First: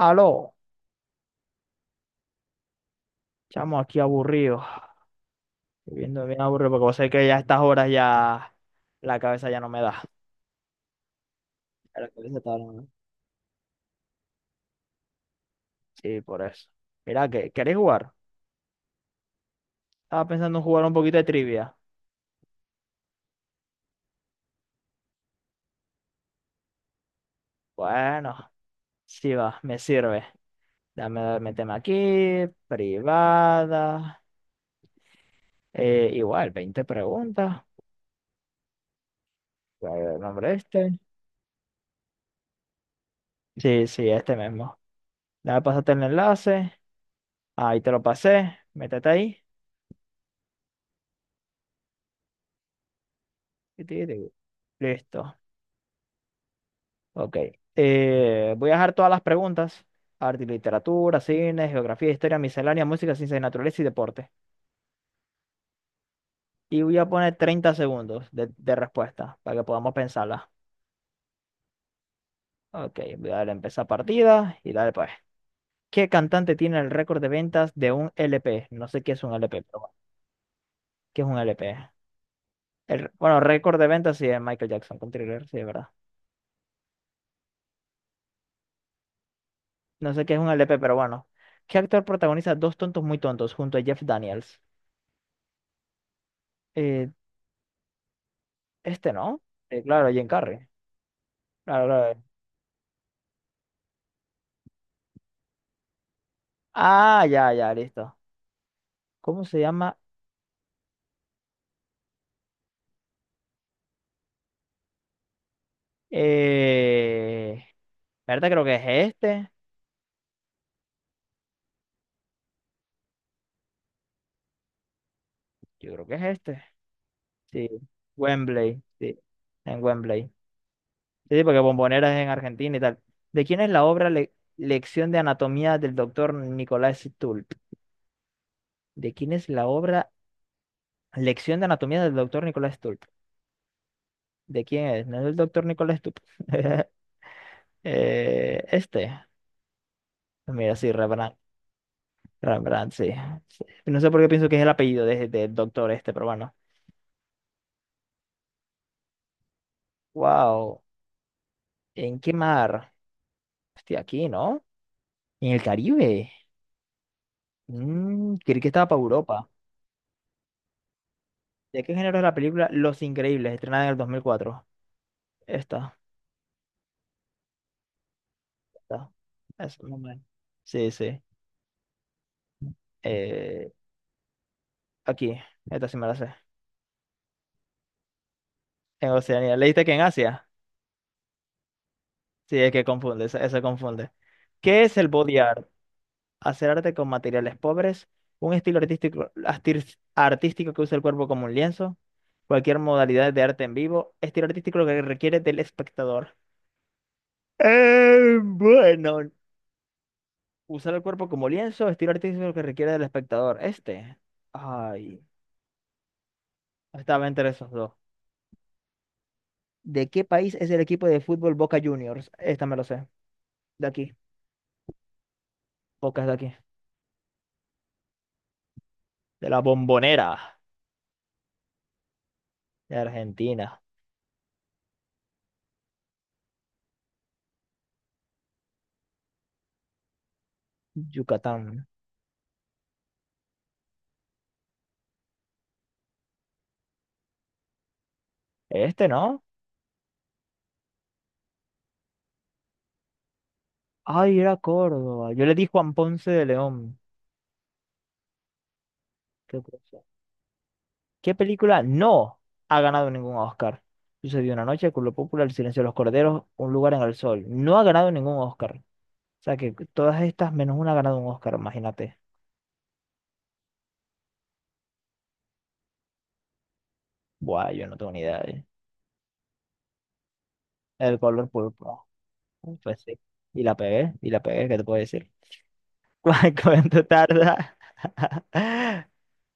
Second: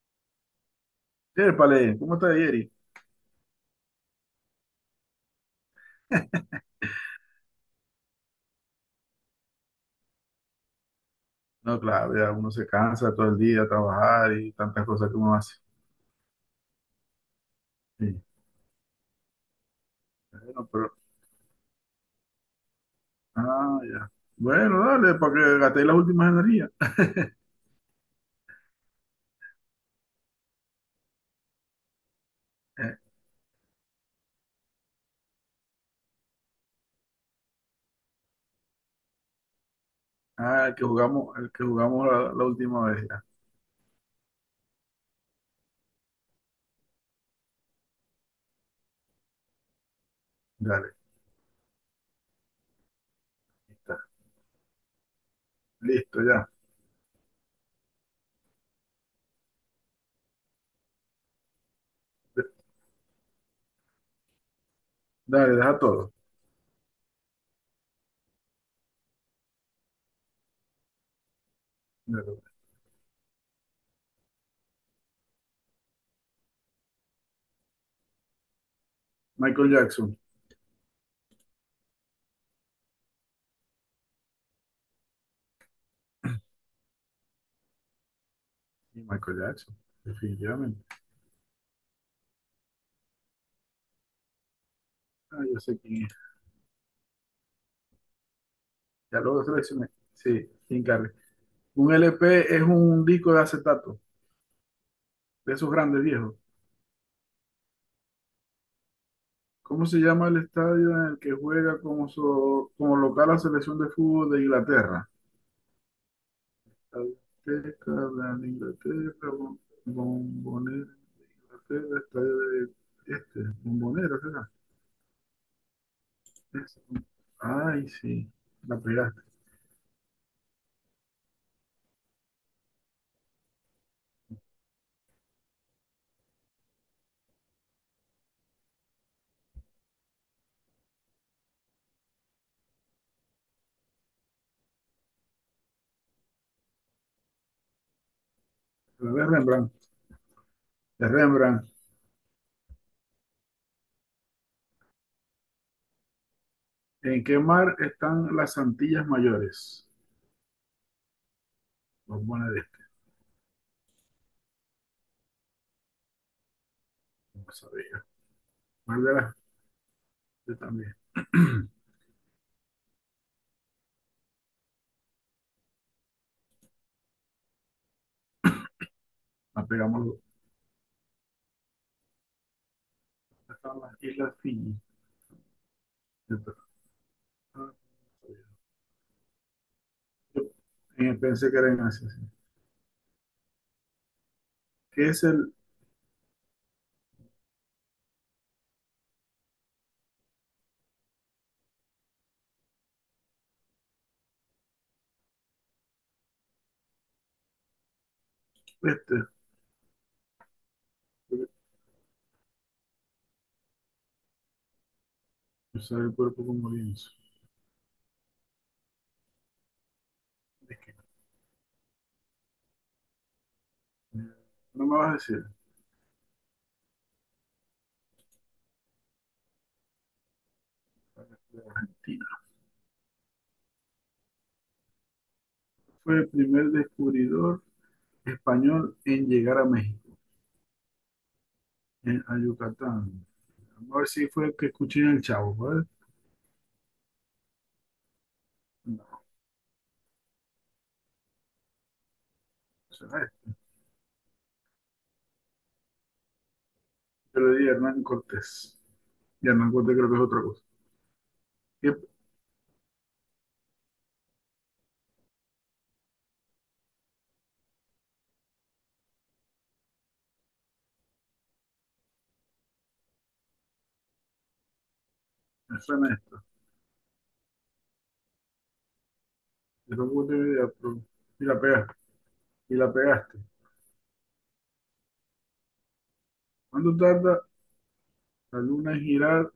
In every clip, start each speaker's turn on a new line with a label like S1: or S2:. S1: Aló,
S2: Yépale, ¿cómo está Yeri?
S1: chamo, aquí aburrido, viviendo bien aburrido, porque vos sabés que ya a estas horas ya la cabeza ya no me da.
S2: No,
S1: A la
S2: claro, ya
S1: cabeza está
S2: uno se
S1: dando, ¿no?
S2: cansa todo el día a trabajar y tantas cosas que uno hace.
S1: Sí, por eso. Mira, ¿qué ¿queréis jugar?
S2: Sí,
S1: Estaba pensando en
S2: bueno,
S1: jugar un
S2: pero,
S1: poquito de trivia.
S2: ya. Bueno, dale, para que gastéis las últimas energías.
S1: Bueno, sí va, me sirve. Dame, méteme aquí,
S2: Eh,
S1: privada. Igual, 20 preguntas. ¿Cuál es el nombre
S2: el que
S1: este?
S2: jugamos, el que jugamos la última vez, ya.
S1: Sí, sí, este mismo. Dame, pasarte el enlace. Ahí te lo pasé. Métete ahí.
S2: Dale, ahí
S1: y
S2: está.
S1: ti- ti- Listo.
S2: Listo, ya.
S1: Ok. Voy a dejar todas las preguntas. Arte y literatura, cine, geografía, historia,
S2: De-
S1: miscelánea, música, ciencia y naturaleza y deporte.
S2: Dale, deja todo.
S1: Y voy a poner 30 segundos de respuesta para que podamos pensarla.
S2: Dale, dale.
S1: Ok, voy a darle a empezar partida y darle pues. ¿Qué cantante tiene el récord de ventas de un LP? No sé qué es un LP,
S2: Michael
S1: pero bueno,
S2: Jackson.
S1: ¿qué es un LP? Bueno, récord de ventas sí es Michael Jackson con Thriller, sí, es verdad.
S2: Y Michael Jackson,
S1: No sé qué es un LP,
S2: definitivamente.
S1: pero bueno. ¿Qué actor protagoniza Dos tontos muy tontos junto a Jeff Daniels?
S2: Ah, ya sé quién es.
S1: Eh, este
S2: Ya
S1: no.
S2: lo seleccioné.
S1: Claro, Jim
S2: Sí,
S1: Carrey.
S2: Jim Carrey.
S1: Claro,
S2: Un
S1: claro.
S2: LP es un disco de acetato, de esos grandes viejos.
S1: Ah, ya, ya, listo. ¿Cómo se
S2: ¿Cómo
S1: llama?
S2: se llama el estadio en el que juega como, como local la selección de fútbol de Inglaterra?
S1: Eh...
S2: Azteca, de
S1: ¿Verdad? Creo que es
S2: Inglaterra,
S1: este.
S2: Bombonera, Inglaterra, estadio de este, Bombonera, ¿será?
S1: Yo creo que es este.
S2: Es-
S1: Sí.
S2: Ay, sí, la
S1: Wembley. Sí.
S2: pegaste.
S1: En Wembley. Sí, sí, porque Bombonera es en Argentina y tal. ¿De quién es la obra Lección de Anatomía del doctor Nicolás Stulp? ¿De quién es la obra Lección de Anatomía del doctor Nicolás Stulp? ¿De quién es? ¿No es el doctor Nicolás Stulp? Este.
S2: La de Rembrandt.
S1: Mira, sí,
S2: De
S1: Revenant.
S2: Rembrandt.
S1: Rembrandt, sí. Sí. No sé por qué pienso que es el apellido del doctor este, pero bueno.
S2: ¿En qué mar están las Antillas Mayores?
S1: Wow. ¿En qué
S2: Bombonera, este,
S1: mar? Hostia, aquí, ¿no? En el Caribe.
S2: no sabía.
S1: Creí que estaba para
S2: ¿Cuál de las?
S1: Europa.
S2: Yo también.
S1: ¿De qué género es la película Los Increíbles, estrenada en el 2004? Esta, esta.
S2: La
S1: Es muy
S2: pegamos los dos.
S1: buena. Sí, sí. Eh,
S2: Están las Islas Fiji.
S1: Aquí, esta sí me la sé.
S2: Yo también.
S1: En Oceanía. ¿Leíste que en Asia?
S2: Pensé que era en Asia, sí.
S1: Sí, es que confunde, eso confunde. ¿Qué es el
S2: ¿Qué es
S1: body
S2: el
S1: art? Hacer arte con materiales pobres, un estilo artístico, artístico que usa el cuerpo como un lienzo, cualquier modalidad de arte en vivo, estilo artístico que requiere del espectador.
S2: este?
S1: Bueno, usar el cuerpo como lienzo, estilo artístico que requiere del espectador. Este, ay,
S2: Usar el cuerpo como lienzo.
S1: estaba entre esos dos. ¿De qué país es
S2: ¿De
S1: el
S2: qué?
S1: equipo de fútbol Boca Juniors? Esta me lo sé, de aquí,
S2: No me vas a decir.
S1: Boca es de aquí, de la Bombonera,
S2: Tina.
S1: de Argentina,
S2: Fue el primer descubridor español en llegar a México,
S1: Yucatán.
S2: en, a Yucatán. Vamos a ver si fue el que escuché en el Chavo, ¿vale?
S1: Este,
S2: No,
S1: ¿no?
S2: no será este.
S1: Ay, era Córdoba. Yo le di Juan Ponce de León.
S2: Yo le di a Hernán Cortés. Y
S1: ¿Qué
S2: Hernán Cortés
S1: cosa?
S2: creo que es otra cosa.
S1: ¿Qué película
S2: ¿Qué
S1: no ha ganado ningún Oscar? Sucedió una noche, Culo Popular, El silencio de los corderos, Un lugar en el sol. No ha ganado ningún Oscar. O sea que todas estas menos una ha ganado un Oscar, imagínate.
S2: me suena esto?
S1: Buah, yo no tengo ni idea. ¿Eh?
S2: Yo tampoco tengo idea, pero-
S1: El
S2: Y
S1: color
S2: la
S1: púrpura.
S2: pegaste. Y la
S1: Pues sí.
S2: pegaste.
S1: Y la pegué, ¿qué te puedo decir? ¿Cu-
S2: ¿Cuánto
S1: ¿Cuánto
S2: tarda
S1: tarda?
S2: la luna en girar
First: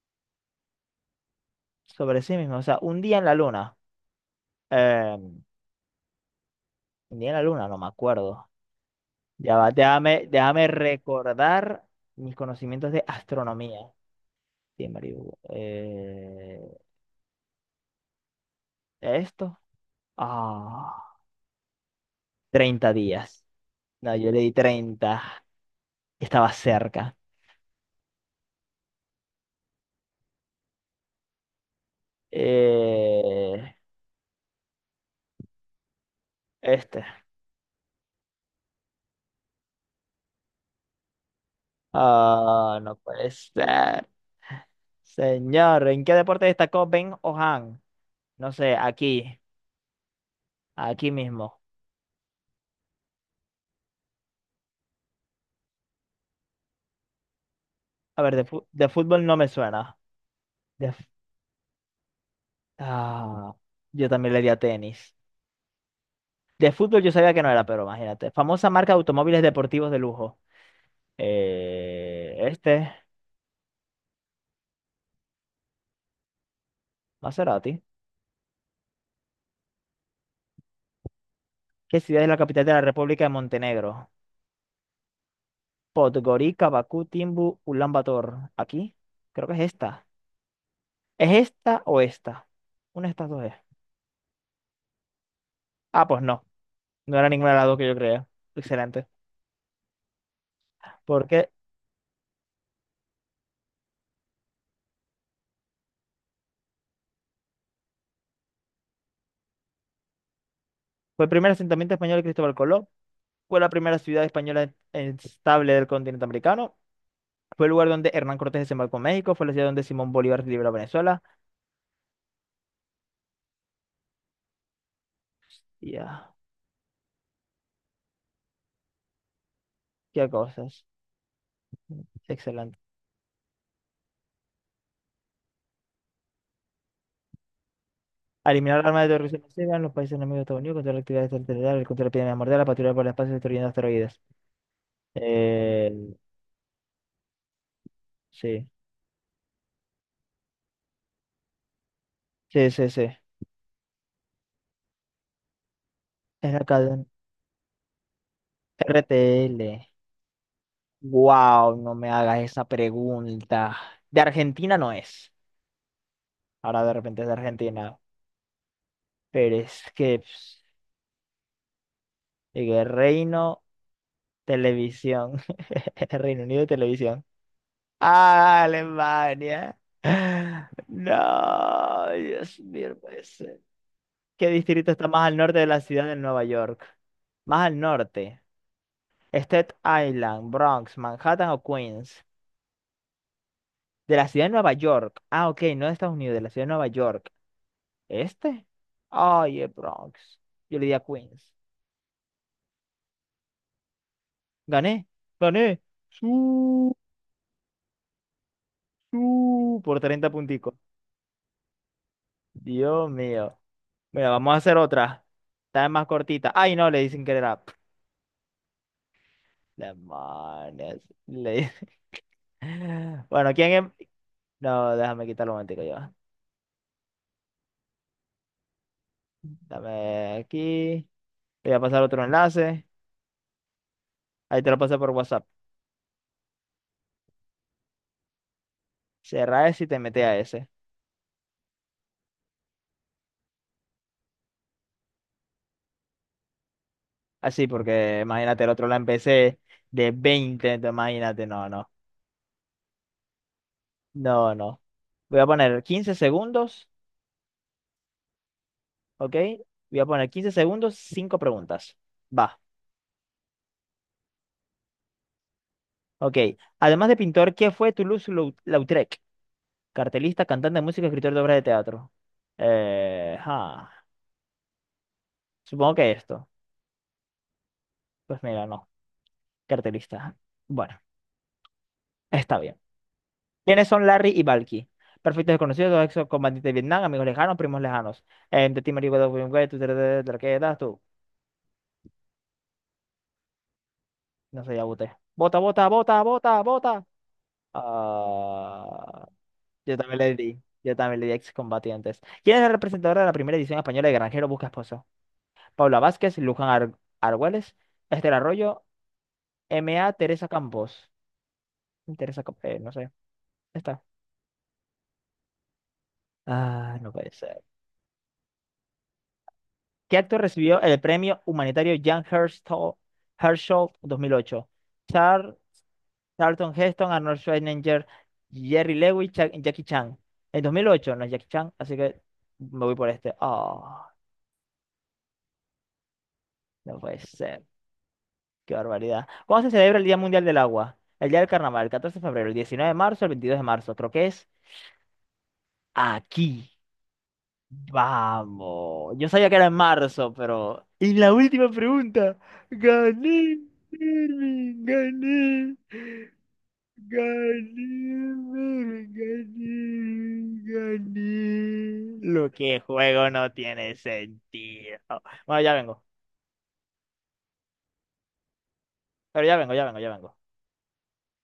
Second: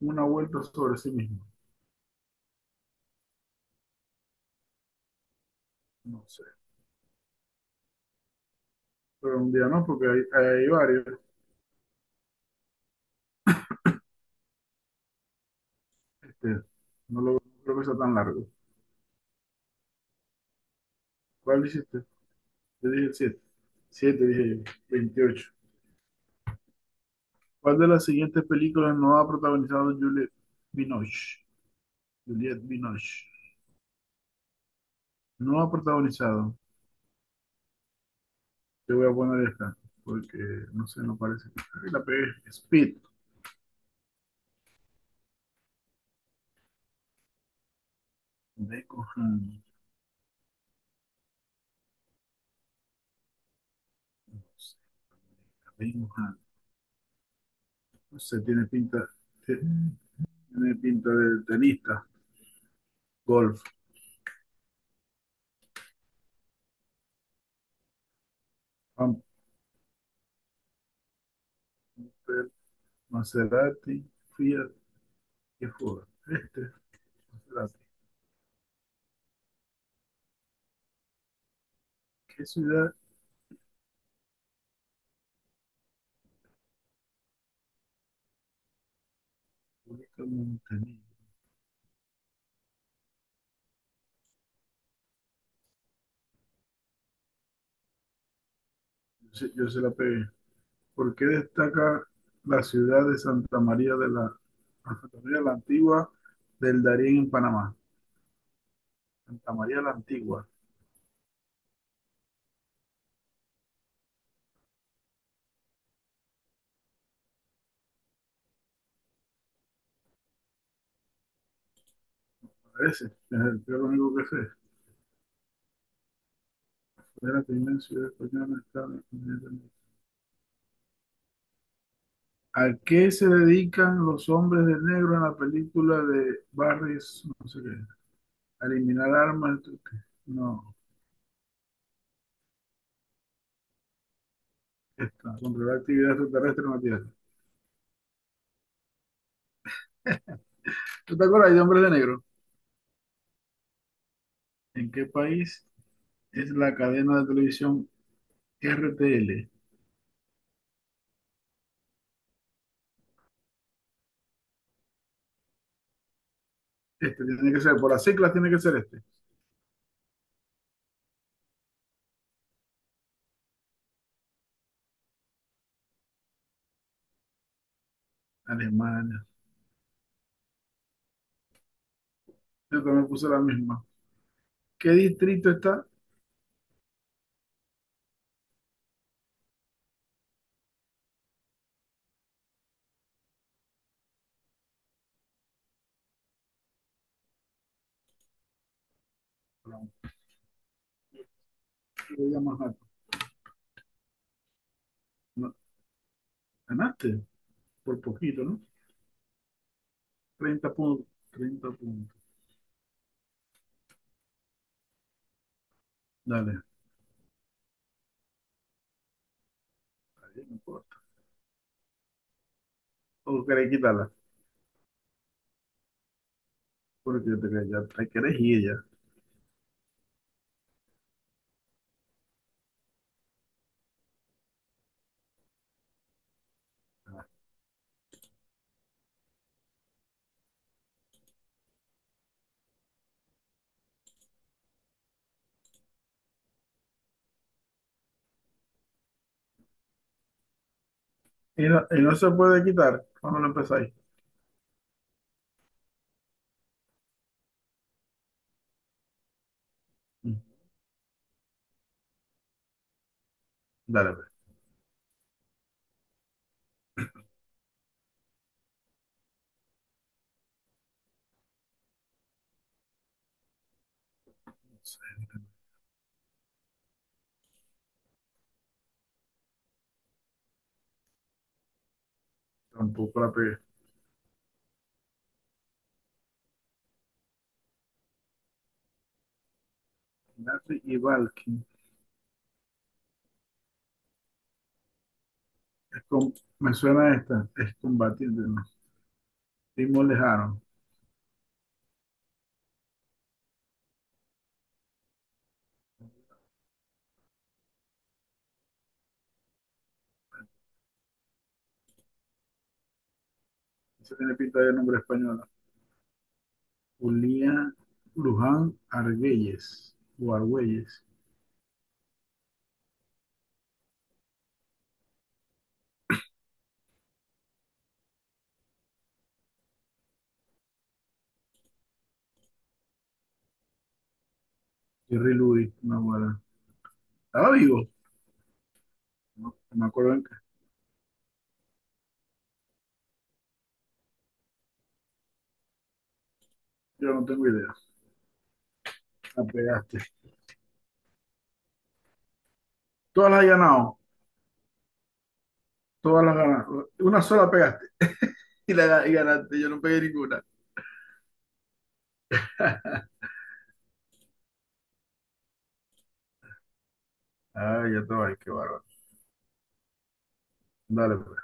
S2: una vuelta sobre sí misma?
S1: Sobre sí mismo. O sea, un día en la luna. Eh,
S2: No sé.
S1: un día en la luna, no me acuerdo.
S2: Pero un
S1: Ya
S2: día
S1: va,
S2: no, porque hay,
S1: déjame
S2: hay varios.
S1: recordar mis conocimientos de astronomía. Sí, marico,
S2: Este, no creo que sea tan largo.
S1: esto. Ah,
S2: ¿Cuál hiciste? Yo
S1: 30
S2: dije el 7.
S1: días. No,
S2: 7,
S1: yo le
S2: dije
S1: di
S2: yo.
S1: 30.
S2: 28.
S1: Estaba cerca.
S2: ¿Cuál de las siguientes películas no ha protagonizado Juliette Binoche? Juliette Binoche.
S1: Eh,
S2: No ha protagonizado.
S1: este.
S2: Te voy a poner esta, porque no sé, no parece. Ay, la pegué.
S1: Ah,
S2: Speed.
S1: no puede ser. Señor, ¿en qué deporte destacó Ben O'Han? No sé,
S2: Deco
S1: aquí,
S2: Han.
S1: aquí mismo.
S2: Deco Han. No
S1: A ver,
S2: sé,
S1: de,
S2: tiene
S1: fu- de
S2: pinta.
S1: fútbol no me suena.
S2: Tiene
S1: De f-
S2: pinta de tenista.
S1: ah,
S2: Golf.
S1: yo también le di a tenis. De fútbol yo sabía que no era, pero imagínate. Famosa marca de automóviles deportivos de lujo.
S2: Amper.
S1: Este,
S2: Maserati. Fiat. ¿Qué joda? Este, espérate,
S1: Maserati. ¿Qué ciudad es la
S2: ¿qué
S1: capital de la
S2: ciudad
S1: República de Montenegro? Podgorica, Bakú, Timbu, Ulaanbaatar. ¿Aquí? Creo que es esta.
S2: única montañesa?
S1: ¿Es esta o esta? Una de estas dos es. Ah, pues no. No era ninguna de las dos que yo creía. Excelente.
S2: Yo se la pegué. ¿Por qué
S1: Porque
S2: destaca la ciudad de Santa María de Santa María la Antigua del Darién en Panamá? Santa María la Antigua,
S1: fue el primer asentamiento español de Cristóbal Colón. Fue la primera ciudad española estable del continente americano. Fue el lugar donde Hernán Cortés desembarcó en México. Fue la ciudad donde Simón Bolívar liberó a Venezuela.
S2: parece. Es lo único que sé.
S1: Ya,
S2: Es la primera ciudad española en estar en el continente.
S1: qué cosas.
S2: ¿A
S1: Excelente.
S2: qué se dedican los hombres de negro en la película de Barry, no sé qué? A
S1: Eliminar armas
S2: eliminar
S1: de destrucción
S2: armas.
S1: masiva
S2: ¿Tú
S1: en los
S2: qué?
S1: países enemigos de Estados Unidos,
S2: No,
S1: contra la actividad extraterrestre, contra la epidemia mortal, la patrulla por el espacio destruyendo asteroides.
S2: esta, controlar
S1: Eh,
S2: actividad extraterrestre en la Tierra.
S1: sí,
S2: ¿Tú te acuerdas de hombres de negro?
S1: sí, sí, sí.
S2: ¿En qué país es
S1: Es la
S2: la
S1: cadena.
S2: cadena de televisión RTL?
S1: RTL. Wow, no me hagas esa pregunta. De Argentina no es. Ahora de repente
S2: Este
S1: es de
S2: tiene que ser, por
S1: Argentina.
S2: las siglas tiene que ser este.
S1: Pero es que pss, el Reino Televisión. Reino Unido Televisión. Ah,
S2: Alemania.
S1: Alemania. Ah, no, Dios
S2: Yo
S1: mío, no
S2: también
S1: puede
S2: puse la
S1: ser.
S2: misma.
S1: ¿Qué
S2: ¿Qué
S1: distrito está más al
S2: distrito
S1: norte de la
S2: está?
S1: ciudad de Nueva York? Más al norte. Staten Island, Bronx, Manhattan o Queens. De la ciudad de Nueva York. Ah, ok, no de Estados Unidos, de la ciudad de Nueva York. ¿Este? Ay, es
S2: Perdón,
S1: Bronx. Yo le di a Queens.
S2: yo voy a más alto.
S1: Gané,
S2: No,
S1: gané. Su,
S2: ganaste por poquito, ¿no?
S1: por 30
S2: 30
S1: punticos.
S2: puntos. Treinta puntos.
S1: Dios mío. Mira, vamos a hacer otra. Está más cortita.
S2: Dale,
S1: Ay, no, le dicen que era.
S2: está bien, no importa.
S1: Demonios. Le-
S2: ¿O
S1: Bueno,
S2: querés
S1: ¿quién em-?
S2: quitarla,
S1: No, déjame quitarlo un momentico ya.
S2: porque yo te quería, ya te querés ir ya?
S1: Dame aquí. Te voy a pasar otro enlace. Ahí te lo pasé por WhatsApp. Cerra ese y te mete a ese. Así, porque imagínate, el otro la empecé de 20 entonces imagínate, no, no.
S2: Y no se puede quitar cuando lo empezáis.
S1: No, no. Voy a poner 15 segundos, ¿ok? Voy a poner
S2: Mm,
S1: 15 segundos, 5 preguntas. Va,
S2: dale, pues.
S1: ok. Además de pintor, ¿qué fue Toulouse-Lautrec? Cartelista, cantante de música, escritor de obras de teatro. Ah,
S2: No sé,
S1: supongo que esto. Pues mira, no. Cartelista. Bueno, está bien.
S2: tampoco la pegué.
S1: ¿Quiénes son Larry y Valky? Perfectos desconocidos, dos excombatientes de Vietnam, amigos lejanos, primos lejanos. De ti, marico, de William Gates, tú, tra, tra, tra, ¿qué
S2: Nazi
S1: das
S2: y
S1: tú?
S2: Valky.
S1: No sé, ya voté. Vota, vota,
S2: Es
S1: vota,
S2: con-
S1: vota,
S2: Me
S1: vota.
S2: suena esta. Es combatiente, ¿no?
S1: Ah, yo
S2: Simón
S1: también le di.
S2: Lejano.
S1: Yo también le di excombatientes. ¿Quién es el representador de la primera edición española de Granjero Busca Esposo? Paula Vázquez, Luján Argüelles, Esther Arroyo, M A Teresa Campos. Teresa Campos, no sé. Está.
S2: Eso tiene pinta de nombre español.
S1: Ah, no puede ser.
S2: Julia Luján Argüelles.
S1: ¿Qué
S2: O
S1: actor recibió el
S2: Argüelles.
S1: premio humanitario Jan Herschel, Herschel 2008? Char, Charlton Heston, Arnold Schwarzenegger, Jerry Lewis, Jackie Chan. En 2008 no es Jackie Chan, así que me voy por este. Ah,
S2: Jerry Luis, una buena.
S1: no puede
S2: Estaba
S1: ser.
S2: vivo.
S1: Qué barbaridad.
S2: No,
S1: ¿Cuándo se
S2: no me
S1: celebra el
S2: acuerdo
S1: Día
S2: en qué.
S1: Mundial del Agua? El día del carnaval, el 14 de febrero, el 19 de marzo, el 22 de marzo. Creo que es aquí.
S2: Yo no tengo idea.
S1: Vamos. Yo
S2: La
S1: sabía que era en
S2: pegaste.
S1: marzo, pero. Y la última pregunta.
S2: Todas las has
S1: Gané,
S2: ganado.
S1: Mervin, gané.
S2: Todas las ganaste. Una sola
S1: Gané,
S2: pegaste.
S1: Mervin,
S2: Y ganaste. Yo no pegué ninguna.
S1: gané, gané. Lo que juego no tiene sentido. Bueno, ya vengo.
S2: Ay, ya te va. Qué bárbaro.
S1: Pero ya vengo, ya vengo, ya vengo.
S2: Dale, pues.